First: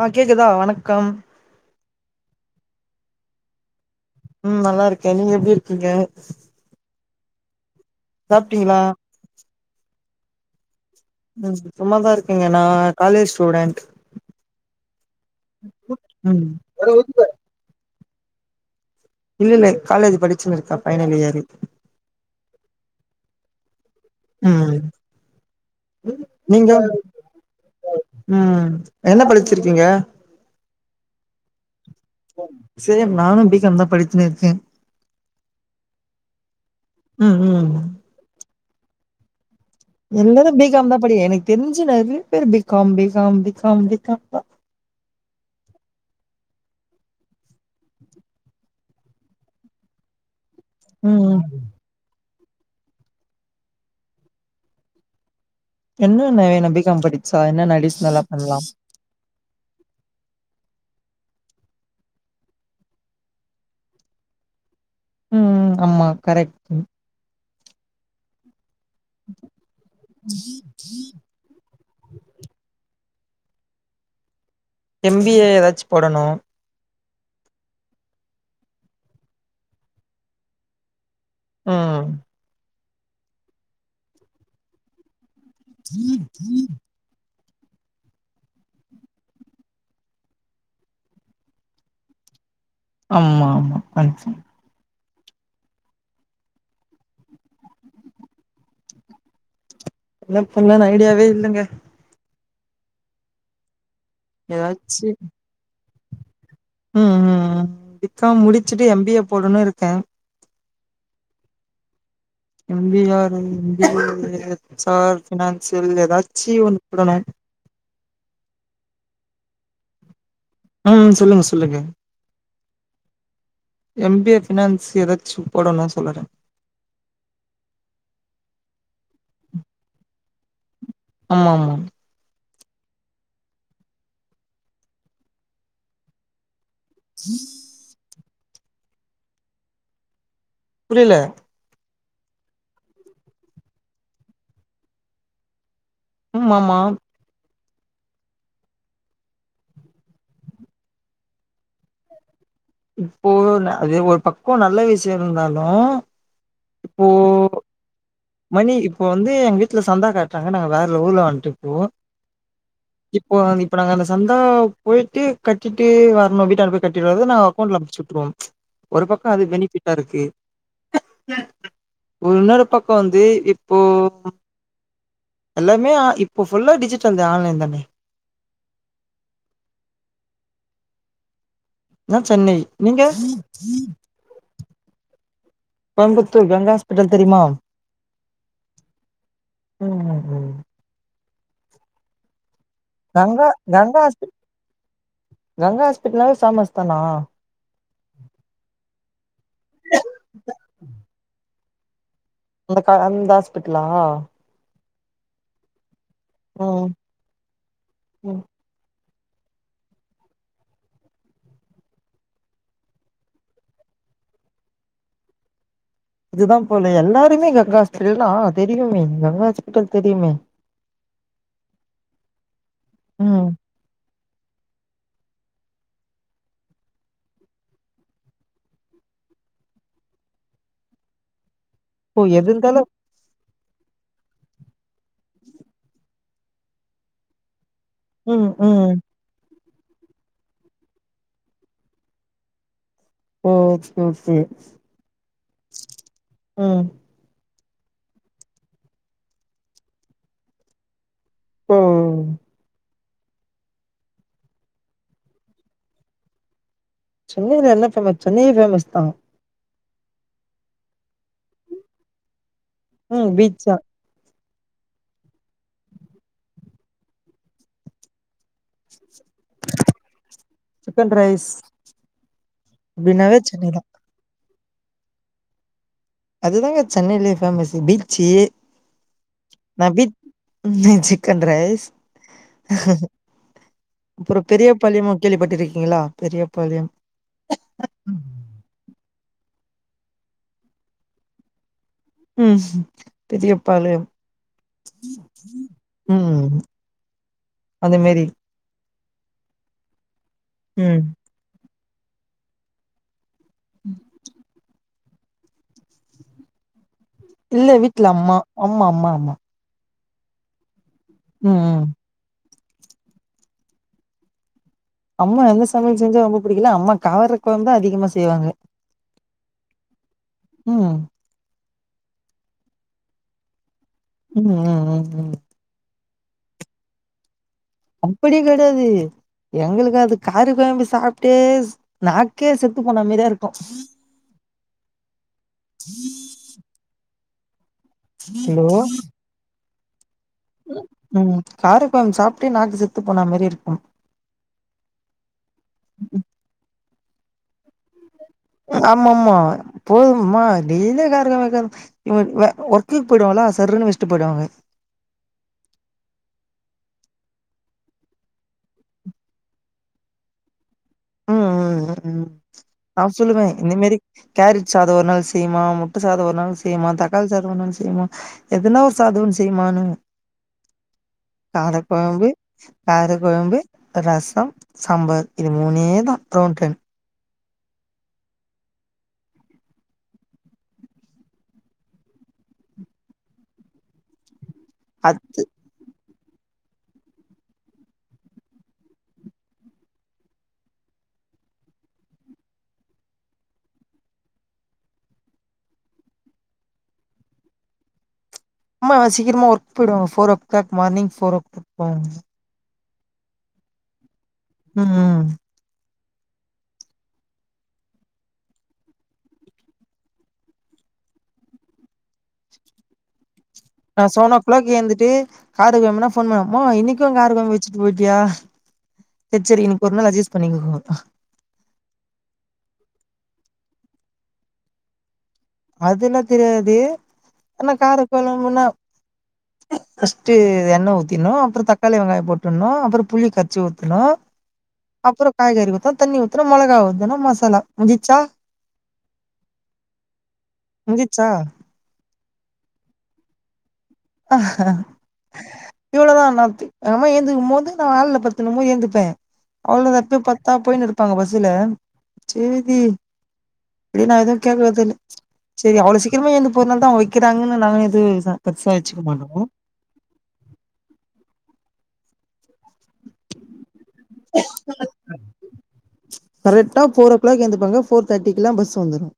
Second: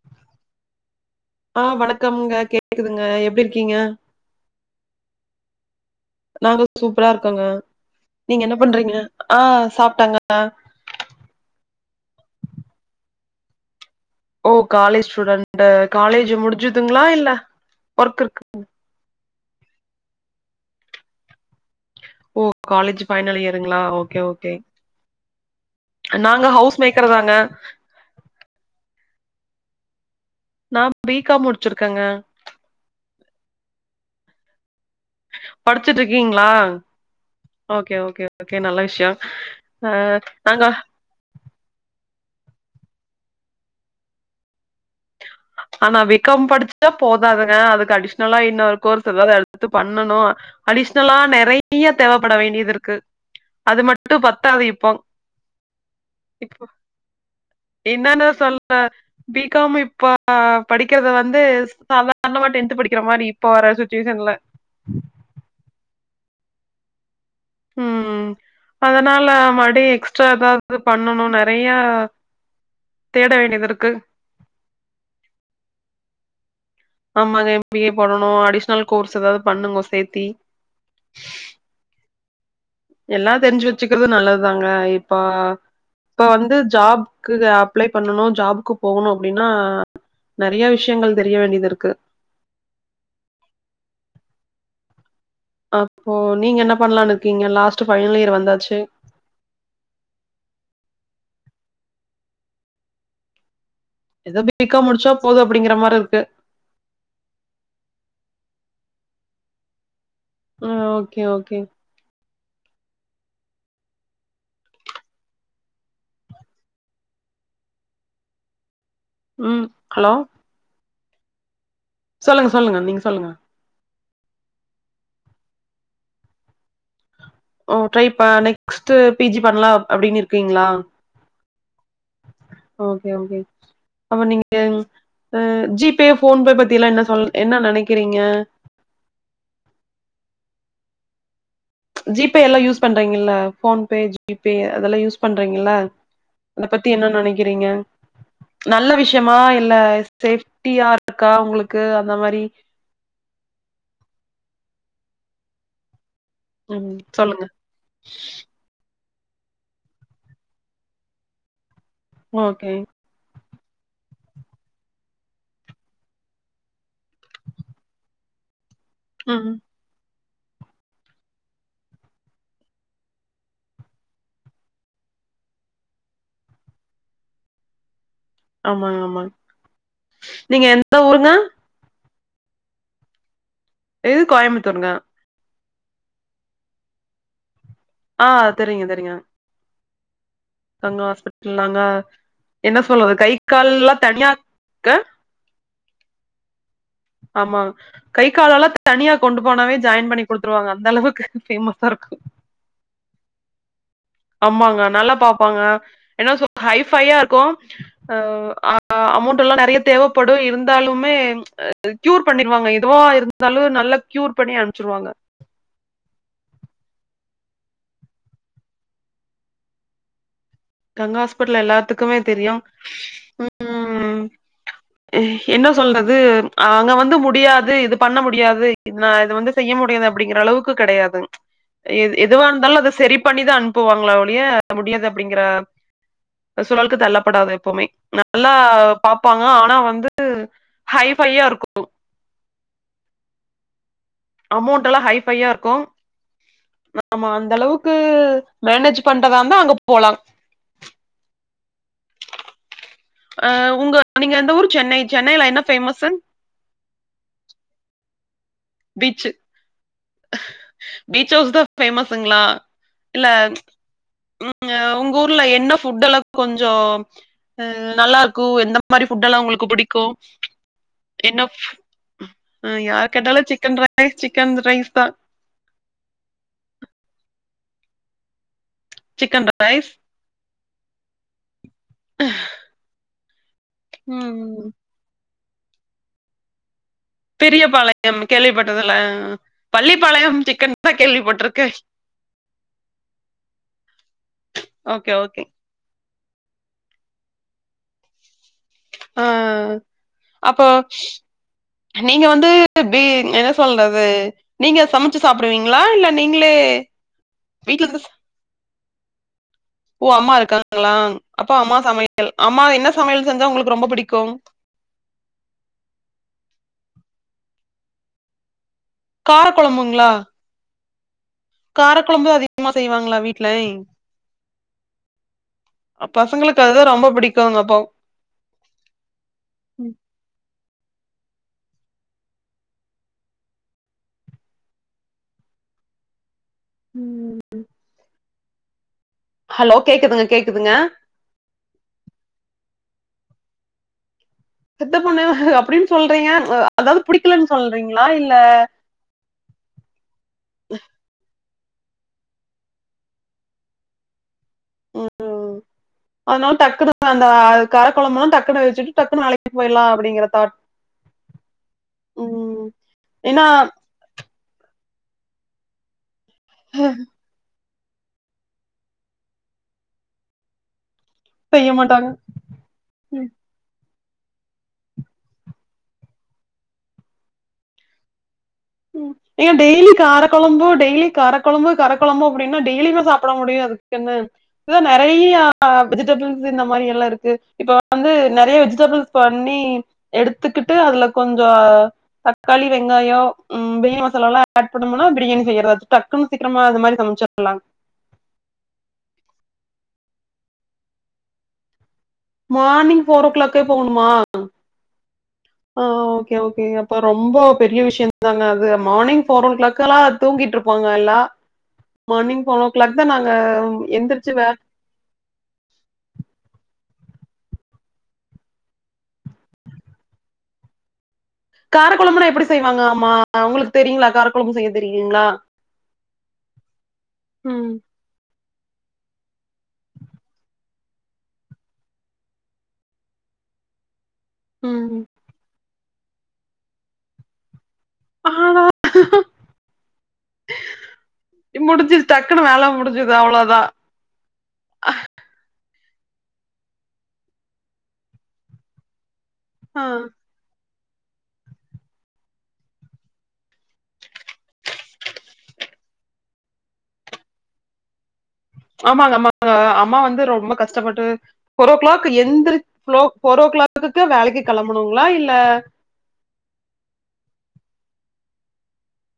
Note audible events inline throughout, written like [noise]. ஆ கேக்குதா வணக்கம் ஆ வணக்கம்ங்க கேக்குதுங்க எப்டி இருக்கீங்க ம் நல்லா இருக்கே நீங்க எப்டி இருக்கீங்க நாங்க சூப்பரா இருக்கோங்க நீங்க என்ன சாப்ட்டீங்களா பண்றீங்க ஆ சாப்பிட்டங்க ம் சும்மாதா இருக்கேங்க நா காலேஜ் ஸ்டூடெண்ட் ஓ காலேஜ் ஸ்டூடண்ட் காலேஜ் ம் முடிஞ்சதுங்களா இல்ல ஒர்க் இருக் இல்ல இல்ல காலேஜ் படிச்சினு இருக்கா பைனல் இயரு ஓ காலேஜ் ஃபைனல் இயருங்களா ஓகே ஓகே ம் நாங்க நீங்க ஹவுஸ் மேக்கர் தாங்க ம் என்ன படிச்சிருக்கீங்க நா பி காம் முடிச்சிருக்கேங்க சேம் நானு பி காம் தா படிச்சின்னே இருக்கே படிச்சிட்டு இருக்கீங்களா ம் ம் ஓகே ஓகே ஓகே நல்ல விஷயோ எல்லாரு பி காம் தா படி எனக்கு தெரிஞ்சு நெறைய பேர் B com B com B com B com தா ஆனா விகாம் படிச்சா போதாதுங்க அதுக்கு அடிஷ்னலா இன்னொரு கோர்ஸ் ஏதாவது எடுத்து பண்ணணு அடிஷ்னலா ம் நெறைய தேவைப்பட வேண்டியது இருக்கு அது மட்டு பத்தாது இப்போம் என்னென்ன என்ன பி காம் படிச்சா என்னென்ன அடிஷ்னலா என்னன்னு சொல் பண்ணலாம் பிகாம் இப்ப படிக்கறத வந்து சாதாரணமா டென்த் படிக்கிற மாரி இப்ப வர சுச்சுவேஷன்ல ம் ஆமா கரெக்ட் ம் அதனால மடி எக்ஸ்ட்ரா ஏதாது பண்ணணு ந நறைய தேட வேண்டியது இருக்கு எம்பிஏ ஏதாச்சு போடணு ஆமாங்க எம்பிஏ போடணு அடிஷ்னல் கோர்ஸ் ஏதாது பண்ணுங்க சேத்தி ம் எல்லா தெரிஞ்சு வச்சுக்றது நல்லதுதாங்க இப்ப இப்ப வந்து ஜாப் க்குக்கு அப்ளை பண்ணணு ஜாப்கு போகணு அப்டின்னா நெறைய விஷயங்கள் தெரிய வேண்டியது இருக்கு ஆமா ஆமா தேங்ஸ் அப்போ நீங்க என்ன பண்லானு இருக்கீங்க லாஸ்ட் ஃபைனல் இயர் வந்தாச்சு என்ன பண்ணன் ஐடியாவே இல்லங்க ஏதோ பீகாம் ஏதாச்சு முடிச்சா போது அப்டிங்கிற மாரி இர்க்கு ம் ம் பிகாம் முடிச்சுட்டு எம்பிஏ போடுனு இருக்க ம் ஓகே ஓகே எம்பிஆரு எச்ஆர் பினான்சியல் ஏதாச்சி ஒன்னு போடணு ம் ஹலோ ம் சொல்லுங்க சொல்லுங்க சொல்லுங்க சொல்லுங்க நீங் சொல்லுங்க எம்பிஏ ஃபினான்ஸ் ஏதாச்சு போடணு சொல்லுற ஓ ட்ரை ப நெக்ஸ்ட் பிஜி பண்லா அப்டினு இருக்கீங்ளா ஆமா ஆமா ஓகே ஓகே அப நீங்க ஜிபே போன்பே பத்தி எல்லா என்ன சொல் என்ன நெனக்கிறீங்க புரில ஜிபே எல்லா யூஸ் பண்றீங்கல்ல ஃபோன்பே ஜிபே அதெல்லா யூஸ் பண்றீங்கல்ல ம் அத ஆமா பத்தி என்ன நெனக்கிறீங்க நல்ல விஷ்யமா இல்ல சேஃப்டியா இருக்கா உங்குளுக்கு அந்த மாரி இப்போ அது ஒரு பக்கோ நல்ல விஷ்யோ இருந்தாலு ம் இப்போ சொல்லுங்க மணி இப்போ வந்து எங்க வீட்ல சந்தா காட்றாங்க நாங்க வேற ஊர்ல வன்ட்றுப்போ ஓகே இப்போ இப்ப நாங்க அந்த சந்தா போயிட்டு கட்டிட்டு வரனு வீட்டான்ட போய் கட்டிட்டு வறது நாங்க அக்கௌண்ட்ல அமிச்சு விட்ருவோ ஒரு பக்கோ அது ம். பெனிஃபிட்டாருக்கு ஒரு இன்னொரு பக் கோ வந்து இப்போ எல்லாமே இப்போ ஃபுல்லா டிஜிட்டல் தா ஆன்லைன் தானே ஆமாங்க ஆமாங் நீங்க எந்த ஊருங்க நா சென்னை நீங்க இது கோயம்முத்தூர்ங்க கோயம்புத்தூர் கங்கா ஹாஸ்பிட்டல் தெரிமா ஆ தெரிங்க தெரிங்க ம் ம் கங்கா ஹாஸ்பிட்டல்லாங்க என்ன சொல்றது கை கங்கா கால்லா கங்கா ஹாஸ்பி தனியா க கங்கா ஹாஸ்பிட்டல்னாவே ஃபேமஸ் தானா ஆமா கை காலலா தனியா கொண்டு போனாவே ஜாயின் பண்ணி குடுத்துருவாங்க அந்தளவுக்கு ஃபேமஸாருக்கு அந்த கா அந்த ஹாஸ்பிட்லா ஆமாங்க நல்லா பாப்பாங்க என்னா சொ ம் ஹைஃபையாருக்கு ஆ ம் ஆ அமௌண்ட்டலா நறைய தேவப்படு இருந்தாலுமே க்யூர் பண்ணிருவாங்க எதுவா இருந்தாலு நல்லா க்யூர் பண்ணி அம்ச்சிருவாங்க இதுதா போல எல்லாருமே கங்கா ஹாஸ்பிட்டல்னா தெரியுமே கங்கா ஹாஸ்பிட்டல் தெரியுமே கங்கா ஹாஸ்பிட்டல் எல்லாத்துக்குமே தெரியு ம் ம் என்ன சொல்றது அங்க வந்து முடியாது இது பண்ண முடியாது இத் நா இது வந்து செய்ய முடியாது அப்டிங்ற அளவுக்கு கெடயாதுங் எ ஓ எது எதுவாந்தாலு இருந்தாலு அத செரி பண்ணிதா அன்ப்புவாங்ளே ஒழிய முடியாது அப்டிங்ற சூழல்க்கு தள்ளப்படாது எப்பொமே ம் நல்லா ம் பாப் பாங்க ஆனா வந்து ஹைஃபையா இருக்கு ஓ எகஸ்க்யூஸ் அமௌண்ட்டலா ஹைஃபையாருக்கு ம் ஆமா அந்தளவுக்கு மேனேஜ் பண்றதாந்த அங்க போலா ஓ ஆ உங்க நீங்க எந்த ஊர் சென்னை சென்னைல என்ன ஃபேமஸு சென்னைல என்ன ஃபேமஸ் சென்னயே ஃபேமஸ் தா பீச்சு பீச்ஹவுஸ் தா ஃபேமஸுங்ளா இல்ல ம் பீச்சா ம் உங்கூர்ல என்ன ஃபுட்டெல்லா கொஞ்சோ ம் நல்லாருக்கு எந்த மாரி ஃபுட்டெல்லா உங்ளுக் க்கு புடிக்கு சிக்கன் என்ன ரைஸ் ஃபு ம் யாரு அப்டின்னாவே கேட்டாலு சி சென்னை தா ரைஸ் சிக்கன் ரைஸ் தா அதுதாங்க சென்னைலயே ஃபேமஸு பீச்சு சிக்கன் நா ரைஸ் பீ [unintelligible] சிக்கன் ரைஸ் அப்றோ ம் பெரிய பாளயமு கேள்விப்பட்ருக்கீங்களா பெரிய பாளையம் பெரியபாளையம் கேள்விப்பட்டதில்ல பள்ளிப்பாளையம் சிக்கன் தா கேள்விப்பட்ருக்கே ம் பெரிய பாளையம் ஓகே ஓகே ம் அந்த மேரி ஆ அப்போ ம் நீங்க வந்து பீ என்ன சொல்றது நீங்க சம ச்சு சாப்டுவீங்ளா இல்ல நீங்ளே இல்ல வீட்ல அம்மா அம்மா அம்மா அம்மா ஓ அம்மா இருக்காங்களா அப்போ ம் அம்மா ம் சமைய ல் அம்மா என்ன சமையல் செஞ்சா உங்களுக்கு ரொம்ப புடிக்கு அம்மா எந்த சமையல் செஞ்சா ரொம்ப புடிக்கல அம்மா கார கொழம்பு தா அதிகமா செய்வாங்க கார கொழம்புங்ளா ம் கார கொழம்பு தா அதிகமா செய்வாங்ளா வீட்லை ம் ம் ம் ம் அ பசங்களுக்கு அதுதா ரொம்ப புடிக்குங்க அப்போ அப்பிடி கெடயாது எங்ளுக்கு அது கார கொழம்பு சாப்பிட்டே ஸ நாக்கே செத்து போன மாரியே இருக்கு ம்ம்ம் ஹலோ ஹலோ கேக்குதுங்க கேக்குதுங்க ம் காரக்கொழம்பு சாப்ட்டே நாக்கு செத்து போனா மாரி இருக்கும் செத்து போன அப்டின்னு சொல்றீங்க அ அதாது பிடிக்கலன்னு சொல்றீங்களா இல்ல ஆமாமா போதும்மா டெய்லி காரகொழம்பு கார ஒ ஒ ஒர்க்குக்கு போயிடுவாளா சர்ருன்னு வச்சுட்டு போயிடுவாங்க அதனால டக்குனு அந்த கார குழம்புல்லா டக்குனு வச்சுட்டு டக்குன்னு வேலைக்கு போயிட்லா அப்டிங்கிற தாட் ம் ம் ம் ம் நா ஏன்னா சொல்லுவே இந்த மேரி கேரட் சாதோ ஒரு நாள் செய்யுமா முட் முட்ட சாதோ ஒரு நாள் செய்யுமா தக்காளி சாதோ ஒரு நாள் செய்யுமா எதனா ஒரு சாதோ செய்யுமான்னு செய்ய மாட்டாங்க காரகொழம்பு ம் காரகொழம்பு ரசம் சாம்பார் இது மூனே தா டோன் டன் ம் ஐயோ டெய்லி கார கொழம்பு டெய்லி கார கொழம்பு கார கொழம்பு அப்படின்னா டெய்லியுமா சாப்பிட முடியு அதுக்குனு இல்ல அது நெறயா ஆ வெஜிடபிள்ஸ் இந்த மாரி எல்லா இருக்கு இப்ப வந்து நெறயா வெஜிடபிள் பண்ணி எடுத்துக்கிட்டு அதுல கொஞ்சோ தக்காளி வெங்காயோ ம் பிரியாணி மசாலாலா ஆட் பண்ணோம்னா பிரியாணி செய்றாச்சு டக்குன்னு சீக்கிரமா அது மாரி சமச்சிர்லா ஆமா அவ சீக்கிரமா ஒர்க் போயிடுவங்க four o'clock morning four ஓ போவங்க மார்னிங் ஃபோரோ கிளாக்கே போகணுமா ம்ம் ஆ ஓகே ஓகே அப்ப ரொம்ப பெரிய விஷயந்தாங்க அது மார்னிங் ஃபோர் ஓ கிளாக்குல்லா தூங்கிட்ருப்பாங்க நல்லா மார்னிங் செவன் ஓ கிளாக் தா நாங்க நா எந்திரிச்சு செவனோ வே கிளாக் எழுந்துட்டு காரக்கொழம்புனா போன் பண்ணுவே மா இன்னிக்கு கார கொழம்பு வச்சுட்டு போயிட்டியா செர் செரி இன்னிக்கு ஒரு நாள் அட்ஜஸ்ட் பண்ணிக்கோங்க பா காரக்கொழம்புனா எப்டி செய்வாங்க ஆமா உங்களுக்கு தெரியுங்களா காரக்கொழம்பு செய்ய தெரியுங்களா அதுல்லா தெரியாது ஆனா ம், காரகொழம்புன்னா ஃபர்ஸ்ட்டு எண்ண ஊத்திட்னு அப்புறோ தக்காளி வெங்காயோ போட்டுட்ணு அப்புறோ புளி கரச்சி ஊத்தணு ம் அப்புறோ காய்கறி ஊத்த தண்ணி ஊத்தணு மொளகா ஊத்தணு மசாலா முஞ்சிச்சா ஆமா முஞ்சிச்சா முடிஞ்சு டக்குனு வேல முடிஞ்சுது அவ்ளோதா இவ்ளதா நாத்து அம்மா ஏந்துக்கும் போது நா ஆள்ல படுத்துனும் போ ஏந்துப்பே ஆ. அவ்ளோ தா எத்து பா த்தா போயினு இருப்பாங்க பஸ்சுல செரி இல்ல நா எதுவு கேக்றது இல்ல செரி அவ்ளோ சீக்கிரமா ஏந்து போறனால தா வெக்கிறாங்கன்னு நா எது பெருசா வச்சுக்க ஆமாங் மாட்டோ ஆமாங்க அம்மா வந்து ரொம்ப கஷ்டப்பட்டு ஃபோரோ கிளாக் எந்திரிக்க ஃபோ ஃபோரோ கிளாக் த்து வேலைக்கு கெளம்பணுங்களா இல்ல கரெக்ட்டா ஃபோரோ கிளாக் ஏந்துப்பாங்க ஃபோர் தேர்ட்டிக்குல்லா பஸ் வந்துரு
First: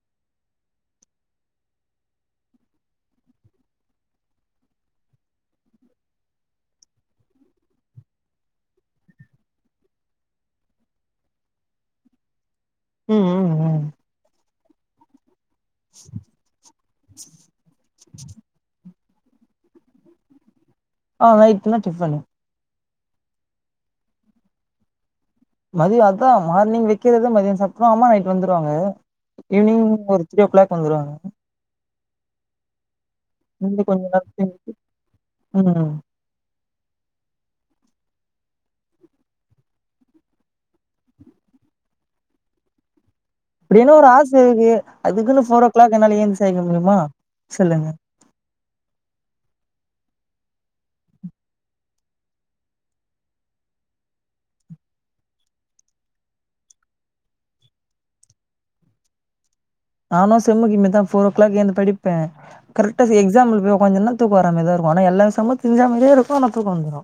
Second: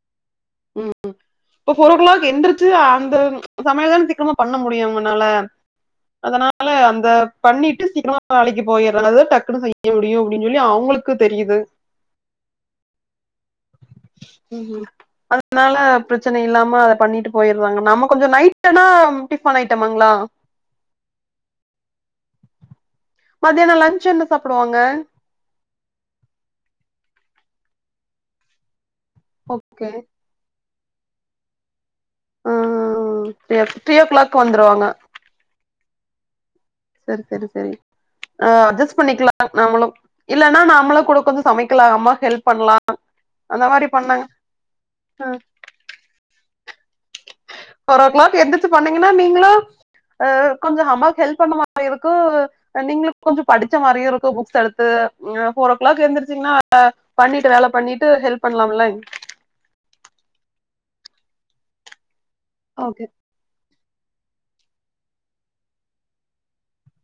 ம் ம் இப்போ ஃபோரோ கிளாக் எந்திருச்சி அந்த சமையல் தான சீக்கிரமா பண்ண முடியு அவங்களால அதனால அந்த பண்ணிட்டு சீக்கிரமா வேலைக்கு போயிறது டக்குன்னு செய்ய முடியு அப்டின்னு சொல்லி அவங்ளுக் க்கு தெரியுது ம் ம் ம் ம்ம் அனால பிரச்சன இல்லாம அத பண்ணிட்டு பொயிறாங்க நம்ம கொஞ்சோ நைட்டுனா டிஃபன் ஐட்டமாங்ளா ஆ நைட்னா டிஃபன்னு மதியானோ லன்ச் என்ன சாப்டுவாங்க மதியோ அதா மார்னிங் வக்கிறத மதியோ சாப்ட்ருவ அம்மா நைட் வந்துடுவாங்க ஈவ்னிங் ஓகே ஒரு த்ரீயோ கிளாக் வந்துடுவாங்க ஆ கொஞ்ச த்ரீ கொஞ்ச ஓ நேர் கிளாக் தூங்கிட்டு வந்துருவாங்க ம் சேரி சேரி சேரி அ அட்ஜஸ் பண்ணிக்லா நாமளு இல்லன்னா நாமளு கூட கொஞ்சோ சமைக்லா அம்மாக்கு ஹெல்ப் பண்லா அந்த மாரி இப்டின்னு ஒரு பண்ணாங்க ஆச இருக்கு அதுக்குன்னு ஃபோரோ கிளாக் என்னால ஏந்து செய்ய முடியுமா சொல்லுங் ஃபோர் க்ளாக் எந்துச்சு பன்னீங்கன்னா நீங்ளு கொஞ்சோ அம்மாக்கு ஹெல்ப் பண்ண மாரி இருக்கு நீங்ளுக் கொஞ்சோ படிச்ச மாரியு இருக்கு புக்ஸ் எடுத்து ஃபோரோ க்ளாக் எந்திரிச்சீங்ன்னா பண்ணிட்டு வேல பண்ணிட்டு ஹெல்ப் பண்லாம்ல நானு செம்முக்கு இதுமேரிதா ஃபோரோ கிளாக் ஏந்து படிப்ப கரெக்ட்டா ஓகே எக் ஸாம்ல போய் ஒக்காஞ்சனா தூக்க வர்றா மாரிதா இருக்கு ஆனா எல்லா சம்மு தெரிஞ்ச மாரியே இருக்கு ஆனா தூக்க வந்துடு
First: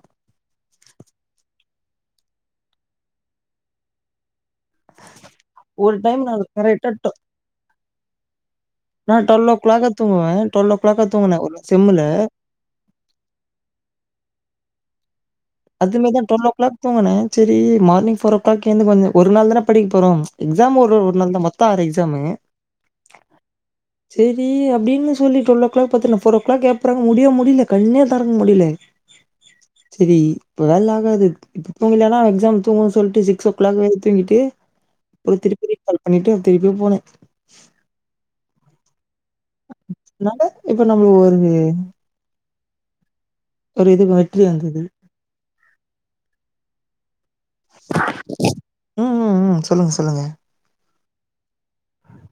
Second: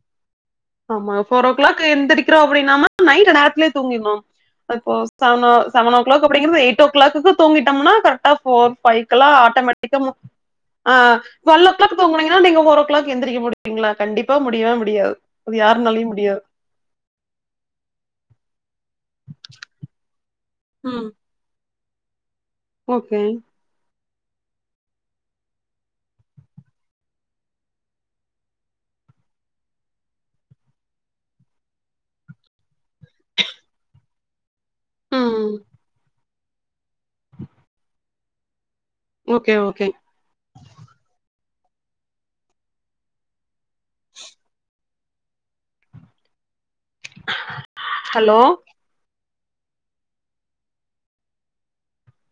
ஆமா ஃபோரோ க்ளாக் எந்திரிக்றோ அப்டின்னாம நைட்டு நேரத்லியே தூங்கிற்னு இப்போ செவனோ ஒரு செவனோ டைம் க்ளாக் நானு அப்டிங்கிறது எயிட்டோ கரெக்டா டு க்ளாக்குக்கு தூங்கிட்டோம்னா கரெக்ட்டா ஃபோர் நா ஃபைக்குல்லா டுவெல் ஓ கிளாக்கா ஆட்டோமேட்டிக்கா முளி தூங்குவே டுவெல் ஓ ஆ கிளாக்கா தூங்குனே ஒரு ட்டுவெல்லோ க்ளாக்கு செம்முல தூங்னீங்கன்னா நீங்க ஒரு கிளாக் எந்திரிக்க முடியுங்ளா கண்டிப்பா முடியவே முடியாது அது யாருனாலையும் அதுமேரிதா முடியாது ட்டுவல்லோ க்ளாக் தூங்குன சேரி மார்னிங் ஃபோரோ க்ளாக் ஏந்து கொஞ்சோ ஒரு நாள் தான படிக்க போறோ எக்ஸாம் ஒரு ம், ஒரு நாள் தா மொத்த ஆறு எக்ஸாமு ஓகே [inaudible] சேரி அப்டின்னு சொல்லி ட்டுவல்லோ க்ளாக் பட்த்துற்னு ஃபோரோ கிளாக் ஏப்புட்றாங்க முடிய முடியல கண்ணே தெறக்க முடில சேரி இப்ப வேல்லா ஆகாது இப்ப தூங்கலன்னா எக்ஸாம் தூங்குனு சொல்ட்டு சிக்ஸ் ஓ க்ளாக் வரையு தூங்கிட்டு அப்றோ ம், திருப்பி ரீகால் பண்ணிட்டு திருப்பியு போன ஓகே ஓகே அதனால இப்ப நம்ளுக்கு வருது ஒரு இதுக்கு வெற்றி வந்துது ஹலோ ம் ம் ம் சொல்லுங்க சொல்லுங்க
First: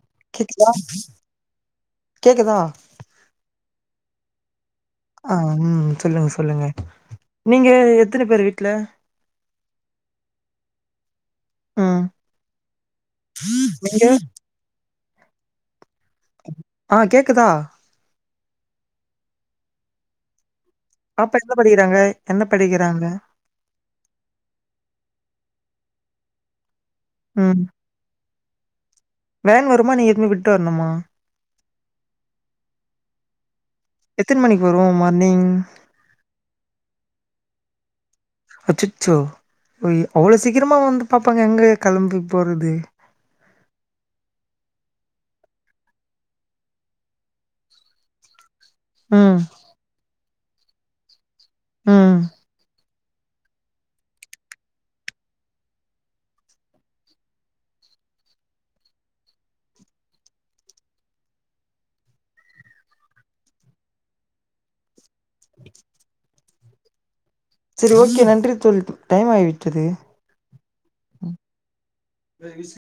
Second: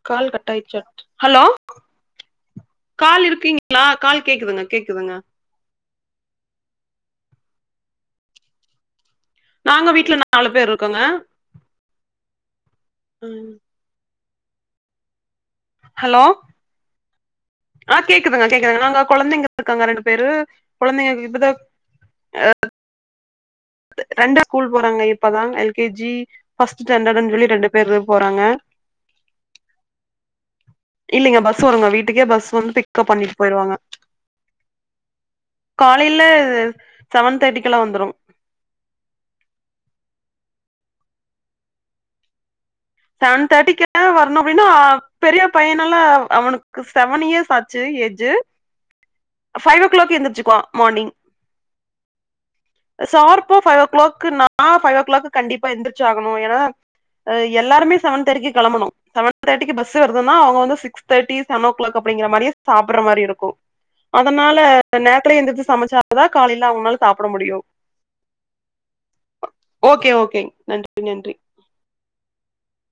கால் கேக்குதா கட்டாயிர்ச்சாட்டுக்கு ஹலோ கேக்குதா கால் இருக்கீங்ளா கால் கேக்குதுங்க கேக்குதுங்க ஆ ம் ம் சொல்லுங்க சொல்லுங்க நீங்க எத்தனி பேரு வீட்ல நாங்க வீட்ல நாலு பேர் இருக்கோங்க ம் ம். நீங்க ஹலோ ஆ கேக்குதா ஆ கேக்குதுங்க கேக்குதுங்க நாங்க கொழந்தைங்க இருக்காங்க ரெண்டு பேரு கொழந்தைங்க பாப்பா இப்பதா எங்க படிக்கிறாங்க என்ன படிக்கிறாங்க ரெண்டு ஸ்கூல் போறாங்க இப்பதா எல் கே ஜி ஃபஸ்ட் ஸ்டாண்டர்ட்ன்னு சொல்லி ம் ரெண்டு பேர் போறாங்க வேன் வருமா நீங்க எடுத்துன் போய் விட்டு வரணுமா இல்லைங்க பஸ் வருங்க வீட்டுக்கே பஸ் வந்து பிக்கப் பண்ணிட்டு போயிருவாங்க எத்தன மணிக்கு வரும் மார்னிங்? காலைல செவன் தேர்ட்டிக்கெல்லா வந்துரு அச்சச்சோ ய் அவ்ளோ சீக்கிரமா வந்து பாப்பாங்க எங்க கெளம்ப போறது செவன் தேர்ட்டிக்குலா வரணு அப்டினா பெரிய பையனல்லா அவனுக்கு செவன் இயர்ஸ் ஆச்சு ஏஜு ம் ஃபைவ்ஓ கிளாக் எந்துச்சுக்குவா மார்னிங் ம் சார்ப்பா ஃபைவ் ஓ கிளாக் நான் ஃபைவ்ஓ கிளாக்கு கண்டிப்பா எந்திரிச்சு ஆகணு ஏனா எல்லாருமே செவன் தேர்ட்டிக்கு கெளம்பணு செவன் தேர்ட்டிக்கு பஸ்ஸு வருதுனா அவங்க வந்து six thirty seven o'clock அப்டிங்கிற மாரியே சாப்ட்டுற மாரி இருக்கு அதனால நேரத்துல எந்திச்சி சமச்சாதா காலைல அவங்கனால சாப்ட முடியு செரி ஓகே நன்றி தோழி டைம் ஆகி விட்டது ஓகே ஓகே நன்றி நன்றி த வீச